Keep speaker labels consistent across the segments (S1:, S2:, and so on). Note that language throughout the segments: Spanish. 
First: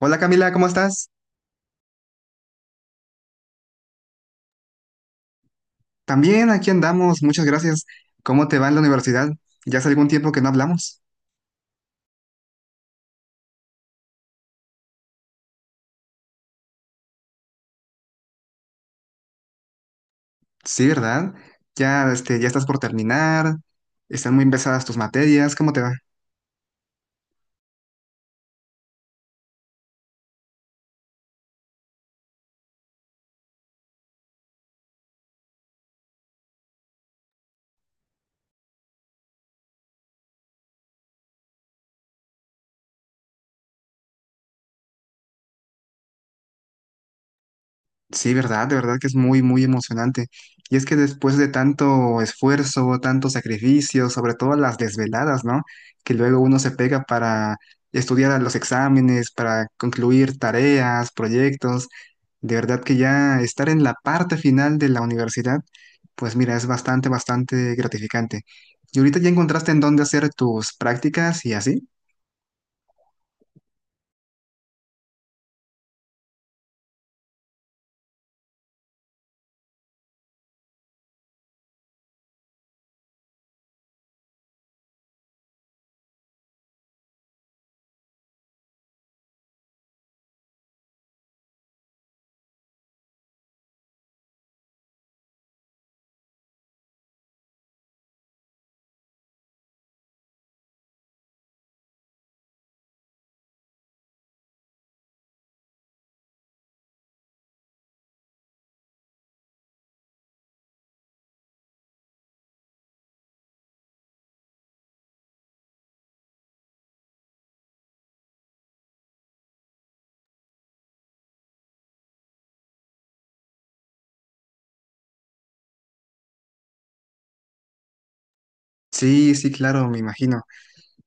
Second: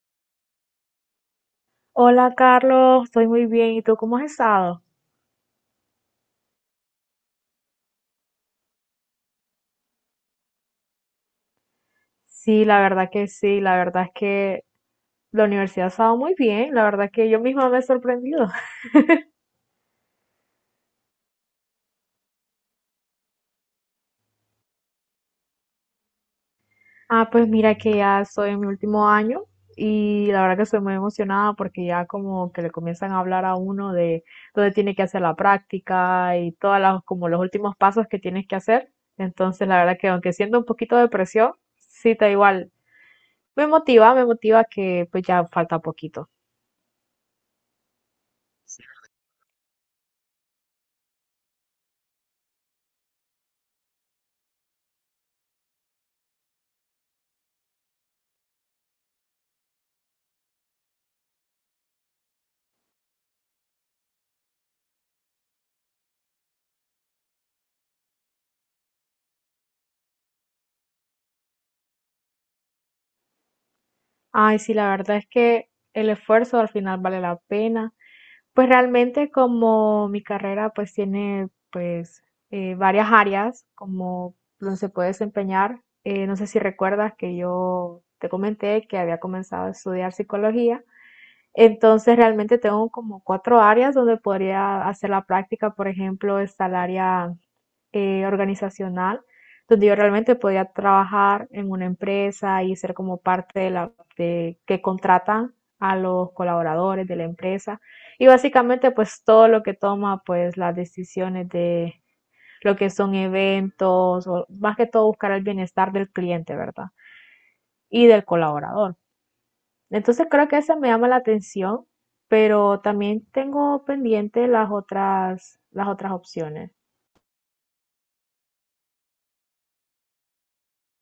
S1: Hola Camila, ¿cómo estás?
S2: Hola Carlos, estoy muy bien. ¿Y tú cómo has estado?
S1: También aquí andamos, muchas gracias. ¿Cómo te va en la universidad? Ya hace algún tiempo que no hablamos.
S2: Sí, la verdad que sí, la verdad es que la universidad ha estado muy bien, la verdad que yo misma me he sorprendido.
S1: Sí, ¿verdad? Ya, este, ya estás por terminar, están muy pesadas tus materias, ¿cómo te va?
S2: Ah, pues mira que ya estoy en mi último año y la verdad que estoy muy emocionada porque ya como que le comienzan a hablar a uno de dónde tiene que hacer la práctica y todas las como los últimos pasos que tienes que hacer. Entonces, la verdad que aunque siento un poquito de presión, sí, da igual. Me motiva que pues ya falta poquito.
S1: Sí, ¿verdad? De verdad que es muy, muy emocionante. Y es que después de tanto esfuerzo, tanto sacrificio, sobre todo las desveladas, ¿no? Que luego uno se pega para estudiar a los exámenes, para concluir tareas, proyectos. De verdad que ya estar en la parte final de la universidad, pues mira, es bastante, bastante gratificante. ¿Y ahorita ya encontraste en dónde hacer tus prácticas y así?
S2: Ay, sí, la verdad es que el esfuerzo al final vale la pena. Pues realmente como mi carrera pues tiene pues varias áreas como donde se puede desempeñar. No sé si recuerdas que yo te comenté que había comenzado a estudiar psicología. Entonces realmente tengo como cuatro áreas donde podría hacer la práctica. Por ejemplo, está el área organizacional donde yo realmente podía trabajar en una empresa y ser como parte de la que contratan a los colaboradores de la empresa y básicamente pues todo lo que toma pues las decisiones de lo que son eventos o más que todo buscar el bienestar del cliente, ¿verdad? Y del colaborador. Entonces creo que esa me llama la atención, pero también tengo pendiente las otras opciones.
S1: Sí, sí, claro, me imagino.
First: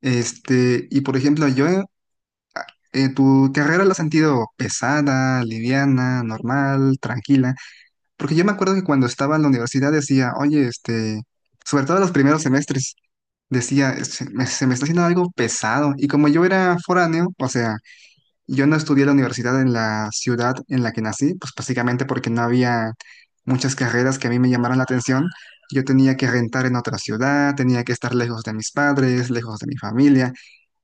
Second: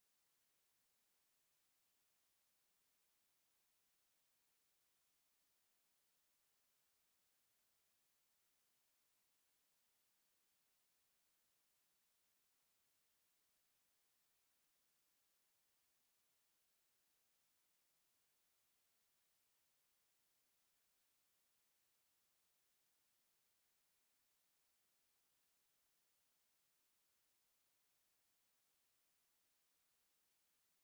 S1: Este, y por ejemplo, yo, ¿tu carrera la has sentido pesada, liviana, normal, tranquila? Porque yo me acuerdo que cuando estaba en la universidad decía, oye, este, sobre todo en los primeros semestres, decía, se me está haciendo algo pesado. Y como yo era foráneo, o sea, yo no estudié la universidad en la ciudad en la que nací, pues básicamente porque no había muchas carreras que a mí me llamaran la atención. Yo tenía que rentar en otra ciudad, tenía que estar lejos de mis padres, lejos de mi familia.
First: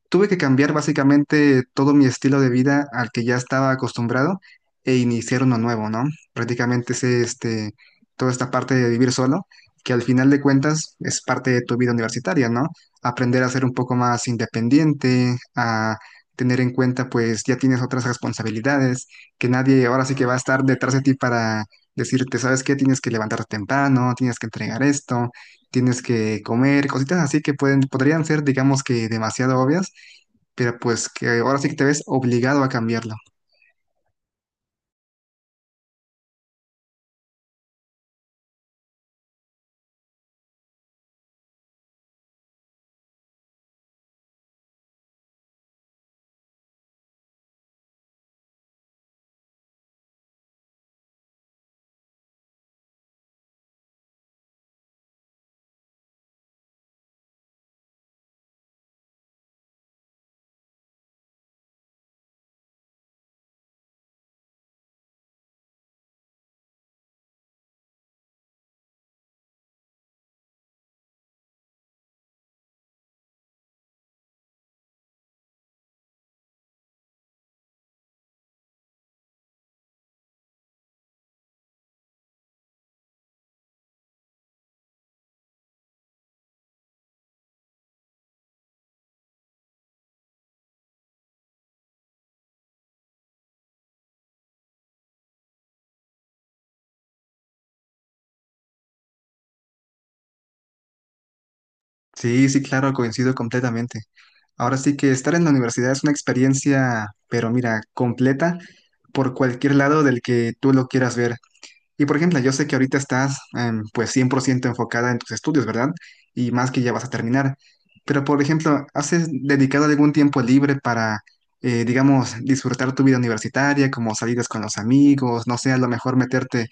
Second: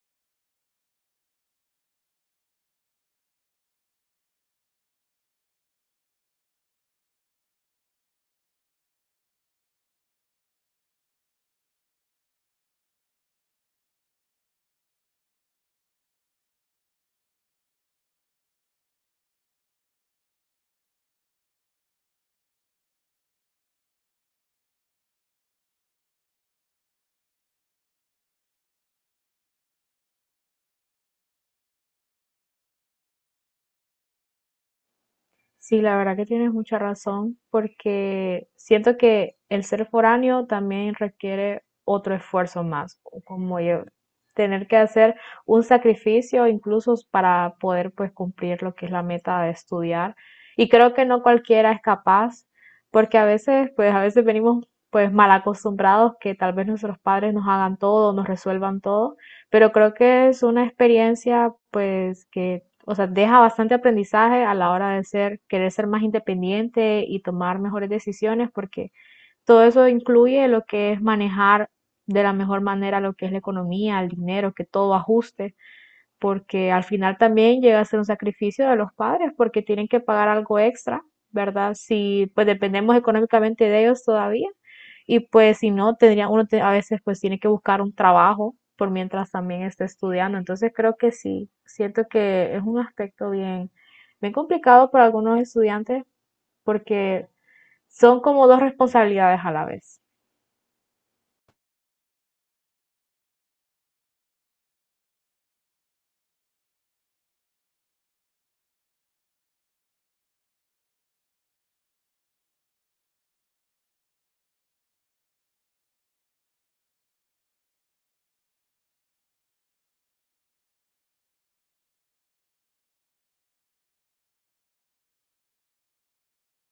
S1: Tuve que cambiar básicamente todo mi estilo de vida al que ya estaba acostumbrado e iniciar uno nuevo, ¿no? Prácticamente es este, toda esta parte de vivir solo, que al final de cuentas es parte de tu vida universitaria, ¿no? Aprender a ser un poco más independiente, a tener en cuenta, pues ya tienes otras responsabilidades, que nadie ahora sí que va a estar detrás de ti para decirte, ¿sabes qué? Tienes que levantarte temprano, tienes que entregar esto, tienes que comer, cositas así que pueden, podrían ser, digamos que demasiado obvias, pero pues que ahora sí que te ves obligado a cambiarlo.
S2: Sí, la verdad que tienes mucha razón, porque siento que el ser foráneo también requiere otro esfuerzo más, como yo, tener que hacer un sacrificio incluso para poder pues cumplir lo que es la meta de estudiar. Y creo que no cualquiera es capaz, porque a veces venimos pues mal acostumbrados que tal vez nuestros padres nos hagan todo, nos resuelvan todo, pero creo que es una experiencia pues que o sea, deja bastante aprendizaje a la hora de ser, querer ser más independiente y tomar mejores decisiones, porque todo eso incluye lo que es manejar de la mejor manera lo que es la economía, el dinero, que todo ajuste porque al final también llega a ser un sacrificio de los padres porque tienen que pagar algo extra, ¿verdad? Si pues dependemos económicamente de ellos todavía y pues si no, tendría, uno a veces pues tiene que buscar un trabajo por mientras también esté estudiando. Entonces creo que sí, siento que es un aspecto bien, bien complicado para algunos estudiantes porque son como dos responsabilidades a la vez.
S1: Sí, sí, claro, coincido completamente. Ahora sí que estar en la universidad es una experiencia, pero mira, completa por cualquier lado del que tú lo quieras ver. Y por ejemplo, yo sé que ahorita estás pues 100% enfocada en tus estudios, ¿verdad? Y más que ya vas a terminar. Pero por ejemplo, ¿ dedicado algún tiempo libre para, digamos, disfrutar tu vida universitaria, como salidas con los amigos, no sé, a lo mejor meterte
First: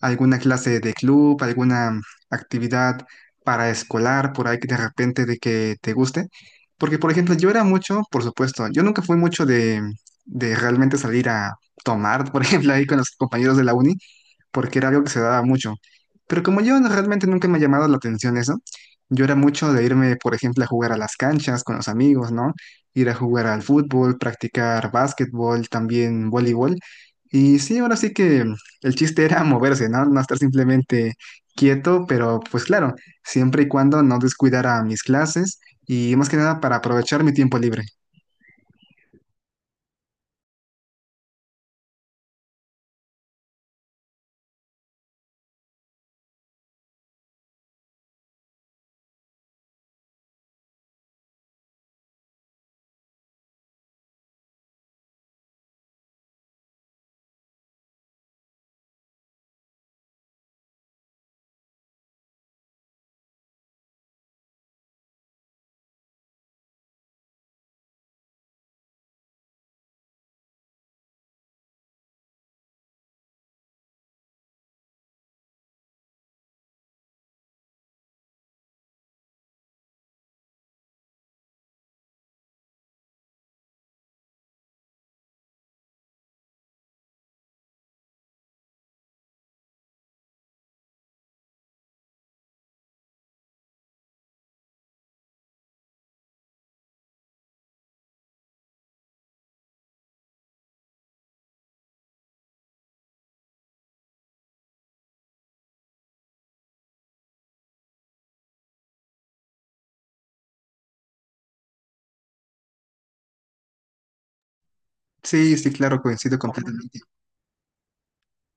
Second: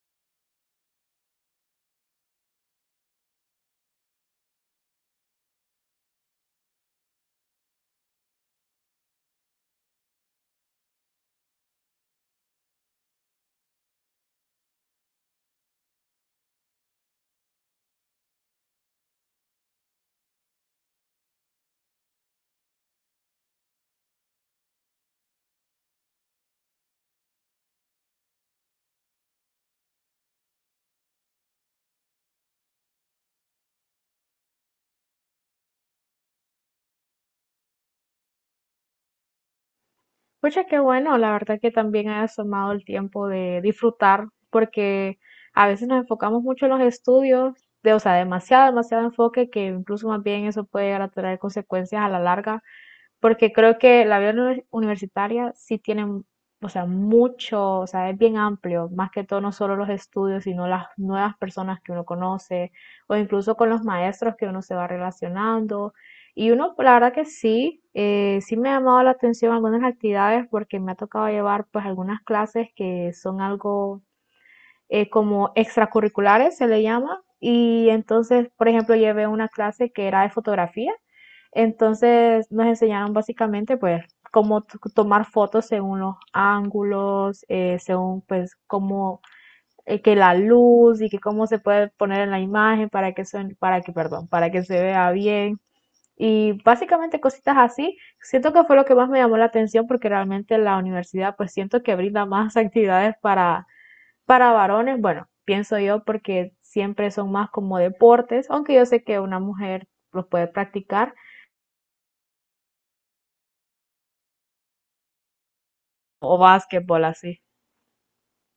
S1: a alguna clase de club, alguna actividad para escolar, por ahí que de repente de que te guste? Porque por ejemplo, yo era mucho, por supuesto, yo nunca fui mucho de realmente salir a tomar, por ejemplo, ahí con los compañeros de la uni porque era algo que se daba mucho. Pero como yo no- realmente nunca me ha llamado la atención eso, yo era mucho de irme, por ejemplo, a jugar a las canchas con los amigos, ¿no? Ir a jugar al fútbol, practicar básquetbol, también voleibol. Y sí, ahora sí que el chiste era moverse, ¿no? No estar simplemente quieto, pero pues claro, siempre y cuando no descuidara mis clases y más que nada para aprovechar mi tiempo libre.
S2: Pucha, qué bueno, la verdad que también hayas tomado el tiempo de disfrutar, porque a veces nos enfocamos mucho en los estudios, de, o sea, demasiado, demasiado enfoque, que incluso más bien eso puede llegar a traer consecuencias a la larga porque creo que la vida universitaria sí tiene, o sea, mucho, o sea, es bien amplio, más que todo no solo los estudios, sino las nuevas personas que uno conoce, o incluso con los maestros que uno se va relacionando. Y uno, pues, la verdad que sí, sí me ha llamado la atención algunas actividades porque me ha tocado llevar pues algunas clases que son algo como extracurriculares, se le llama. Y entonces, por ejemplo, llevé una clase que era de fotografía. Entonces nos enseñaron básicamente, pues, cómo tomar fotos según los ángulos, según, pues, cómo que la luz y que cómo se puede poner en la imagen para que para que, perdón, para que se vea bien. Y básicamente cositas así. Siento que fue lo que más me llamó la atención porque realmente la universidad, pues, siento que brinda más actividades para varones, bueno, pienso yo porque siempre son más como deportes, aunque yo sé que una mujer los puede practicar,
S1: Sí, sí, claro,
S2: o
S1: coincido completamente.
S2: básquetbol así.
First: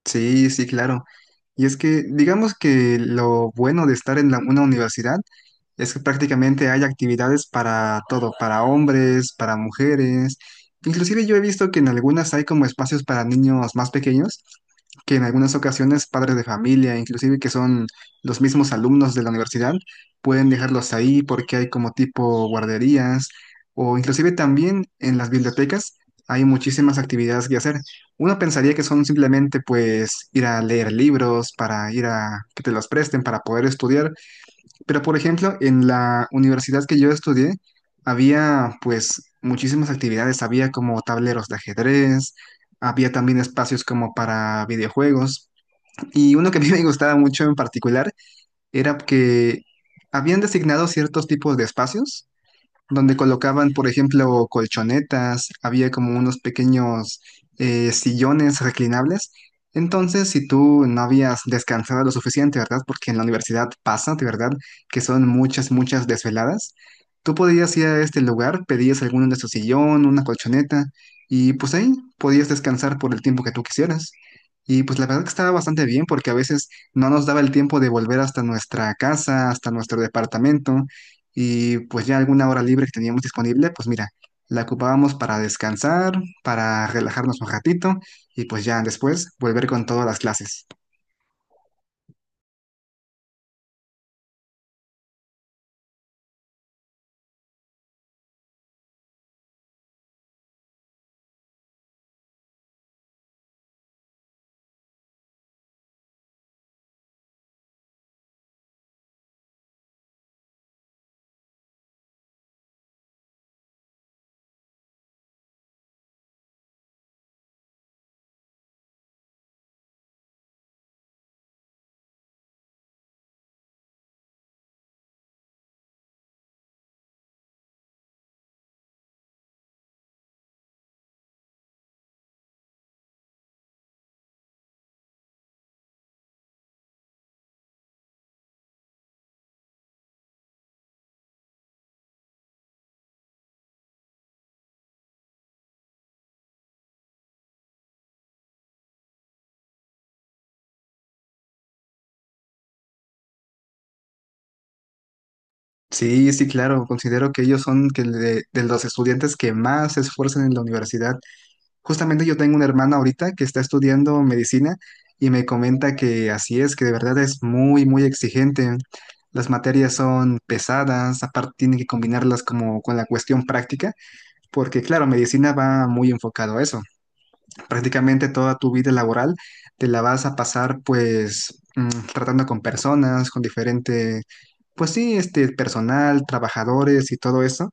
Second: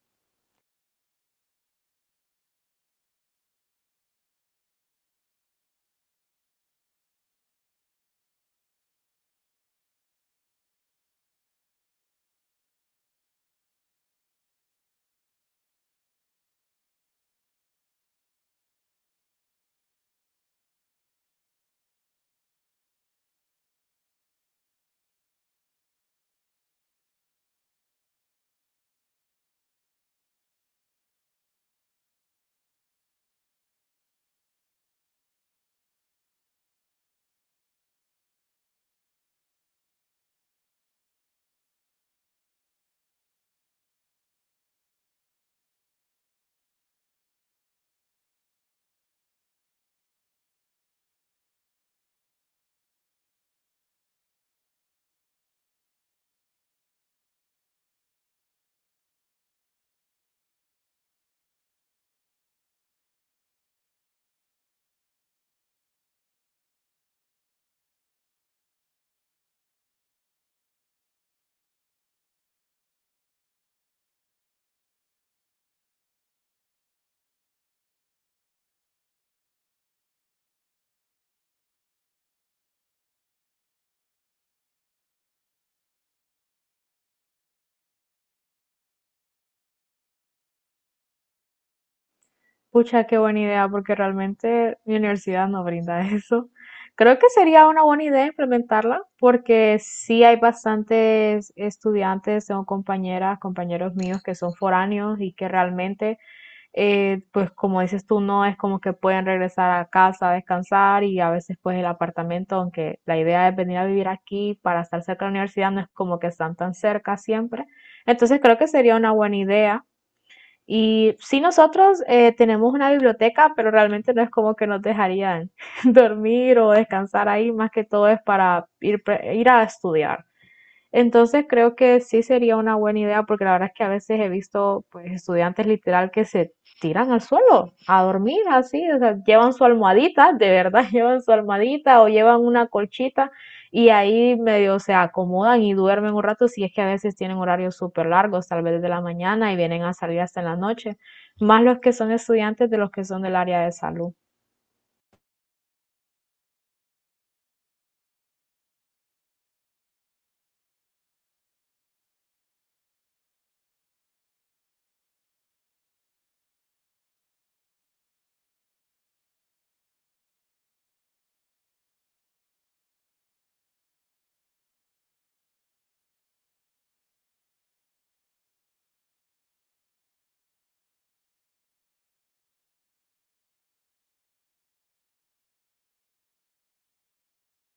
S1: Sí, sí, claro. Y es que digamos que lo bueno de estar en una universidad es que prácticamente hay actividades para todo, para hombres, para mujeres. Inclusive yo he visto que en algunas hay como espacios para niños más pequeños, que en algunas ocasiones padres de familia, inclusive que son los mismos alumnos de la universidad, pueden dejarlos ahí porque hay como tipo guarderías, o inclusive también en las bibliotecas hay muchísimas actividades que hacer. Uno pensaría que son simplemente pues ir a leer libros, para ir a que te los presten, para poder estudiar, pero, por ejemplo, en la universidad que yo estudié, había pues muchísimas actividades, había como tableros de ajedrez, había también espacios como para videojuegos. Y uno que a mí me gustaba mucho en particular era que habían designado ciertos tipos de espacios donde colocaban, por ejemplo, colchonetas, había como unos pequeños sillones reclinables. Entonces, si tú no habías descansado lo suficiente, ¿verdad? Porque en la universidad pasa, de verdad, que son muchas, muchas desveladas. Tú podías ir a este lugar, pedías alguno de su sillón, una colchoneta, y pues ahí podías descansar por el tiempo que tú quisieras. Y pues la verdad que estaba bastante bien porque a veces no nos daba el tiempo de volver hasta nuestra casa, hasta nuestro departamento. Y pues ya alguna hora libre que teníamos disponible, pues mira, la ocupábamos para descansar, para relajarnos un ratito y pues ya después volver con todas las clases.
S2: Pucha, qué buena idea, porque realmente mi universidad no brinda eso. Creo que sería una buena idea implementarla, porque sí hay bastantes estudiantes, tengo compañeras, compañeros míos que son foráneos y que realmente pues como dices tú, no es como que pueden regresar a casa a descansar y a veces pues el apartamento, aunque la idea es venir a vivir aquí para estar cerca de la universidad, no es como que están tan cerca siempre. Entonces creo que sería una buena idea. Y sí, nosotros tenemos una biblioteca, pero realmente no es como que nos dejarían dormir o descansar ahí, más que todo es para ir, ir a estudiar. Entonces creo que sí sería una buena idea porque la verdad es que a veces he visto pues estudiantes literal que se tiran al suelo a dormir así, o sea, llevan su almohadita, de verdad llevan su almohadita o llevan una colchita y ahí medio se acomodan y duermen un rato si es que a veces tienen horarios súper largos, tal vez de la mañana y vienen a salir hasta en la noche, más los que son estudiantes de los que son del área de salud.
S1: Sí, sí, claro, considero que ellos son que de los estudiantes que más se esfuerzan en la universidad. Justamente yo tengo una hermana ahorita que está estudiando medicina y me comenta que así es, que de verdad es muy, muy exigente. Las materias son pesadas, aparte tienen que combinarlas como con la cuestión práctica, porque claro, medicina va muy enfocado a eso. Prácticamente toda tu vida laboral te la vas a pasar pues tratando con personas, con diferente, pues sí, este personal, trabajadores y todo eso.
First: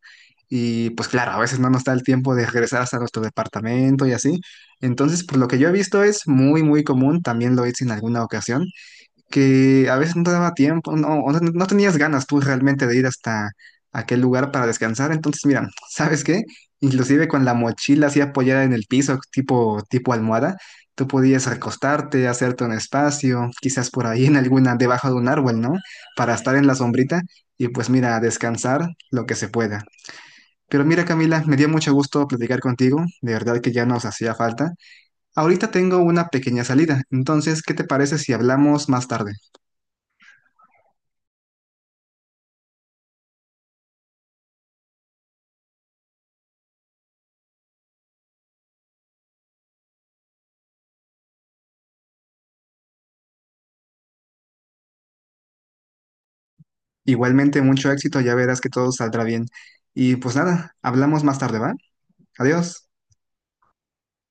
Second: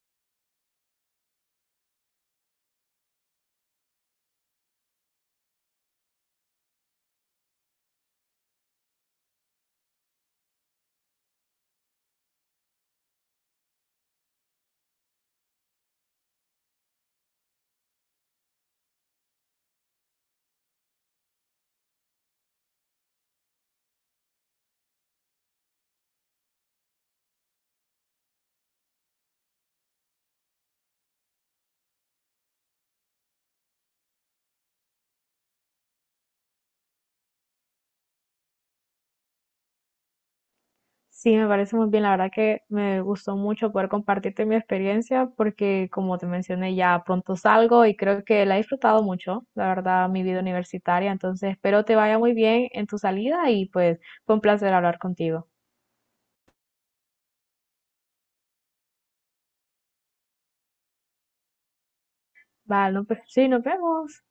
S1: Y pues claro, a veces no nos da el tiempo de regresar hasta nuestro departamento y así. Entonces, por lo que yo he visto es muy, muy común, también lo hice en alguna ocasión, que a veces no te daba tiempo, no, o no tenías ganas tú realmente de ir hasta aquel lugar para descansar. Entonces, mira, ¿sabes qué? Inclusive con la mochila así apoyada en el piso, tipo, tipo almohada, tú podías recostarte, hacerte un espacio, quizás por ahí en alguna, debajo de un árbol, ¿no? Para estar en la sombrita y pues mira, descansar lo que se pueda. Pero mira, Camila, me dio mucho gusto platicar contigo, de verdad que ya nos hacía falta. Ahorita tengo una pequeña salida, entonces, ¿qué te parece si hablamos más tarde?
S2: Sí, me parece muy bien. La verdad que me gustó mucho poder compartirte mi experiencia porque, como te mencioné, ya pronto salgo y creo que la he disfrutado mucho, la verdad, mi vida universitaria. Entonces, espero te vaya muy bien en tu salida y pues fue un placer hablar contigo.
S1: Igualmente, mucho éxito, ya verás que todo saldrá bien. Y pues nada, hablamos más tarde, ¿va? Adiós.
S2: Vale, no, pues, sí, nos vemos.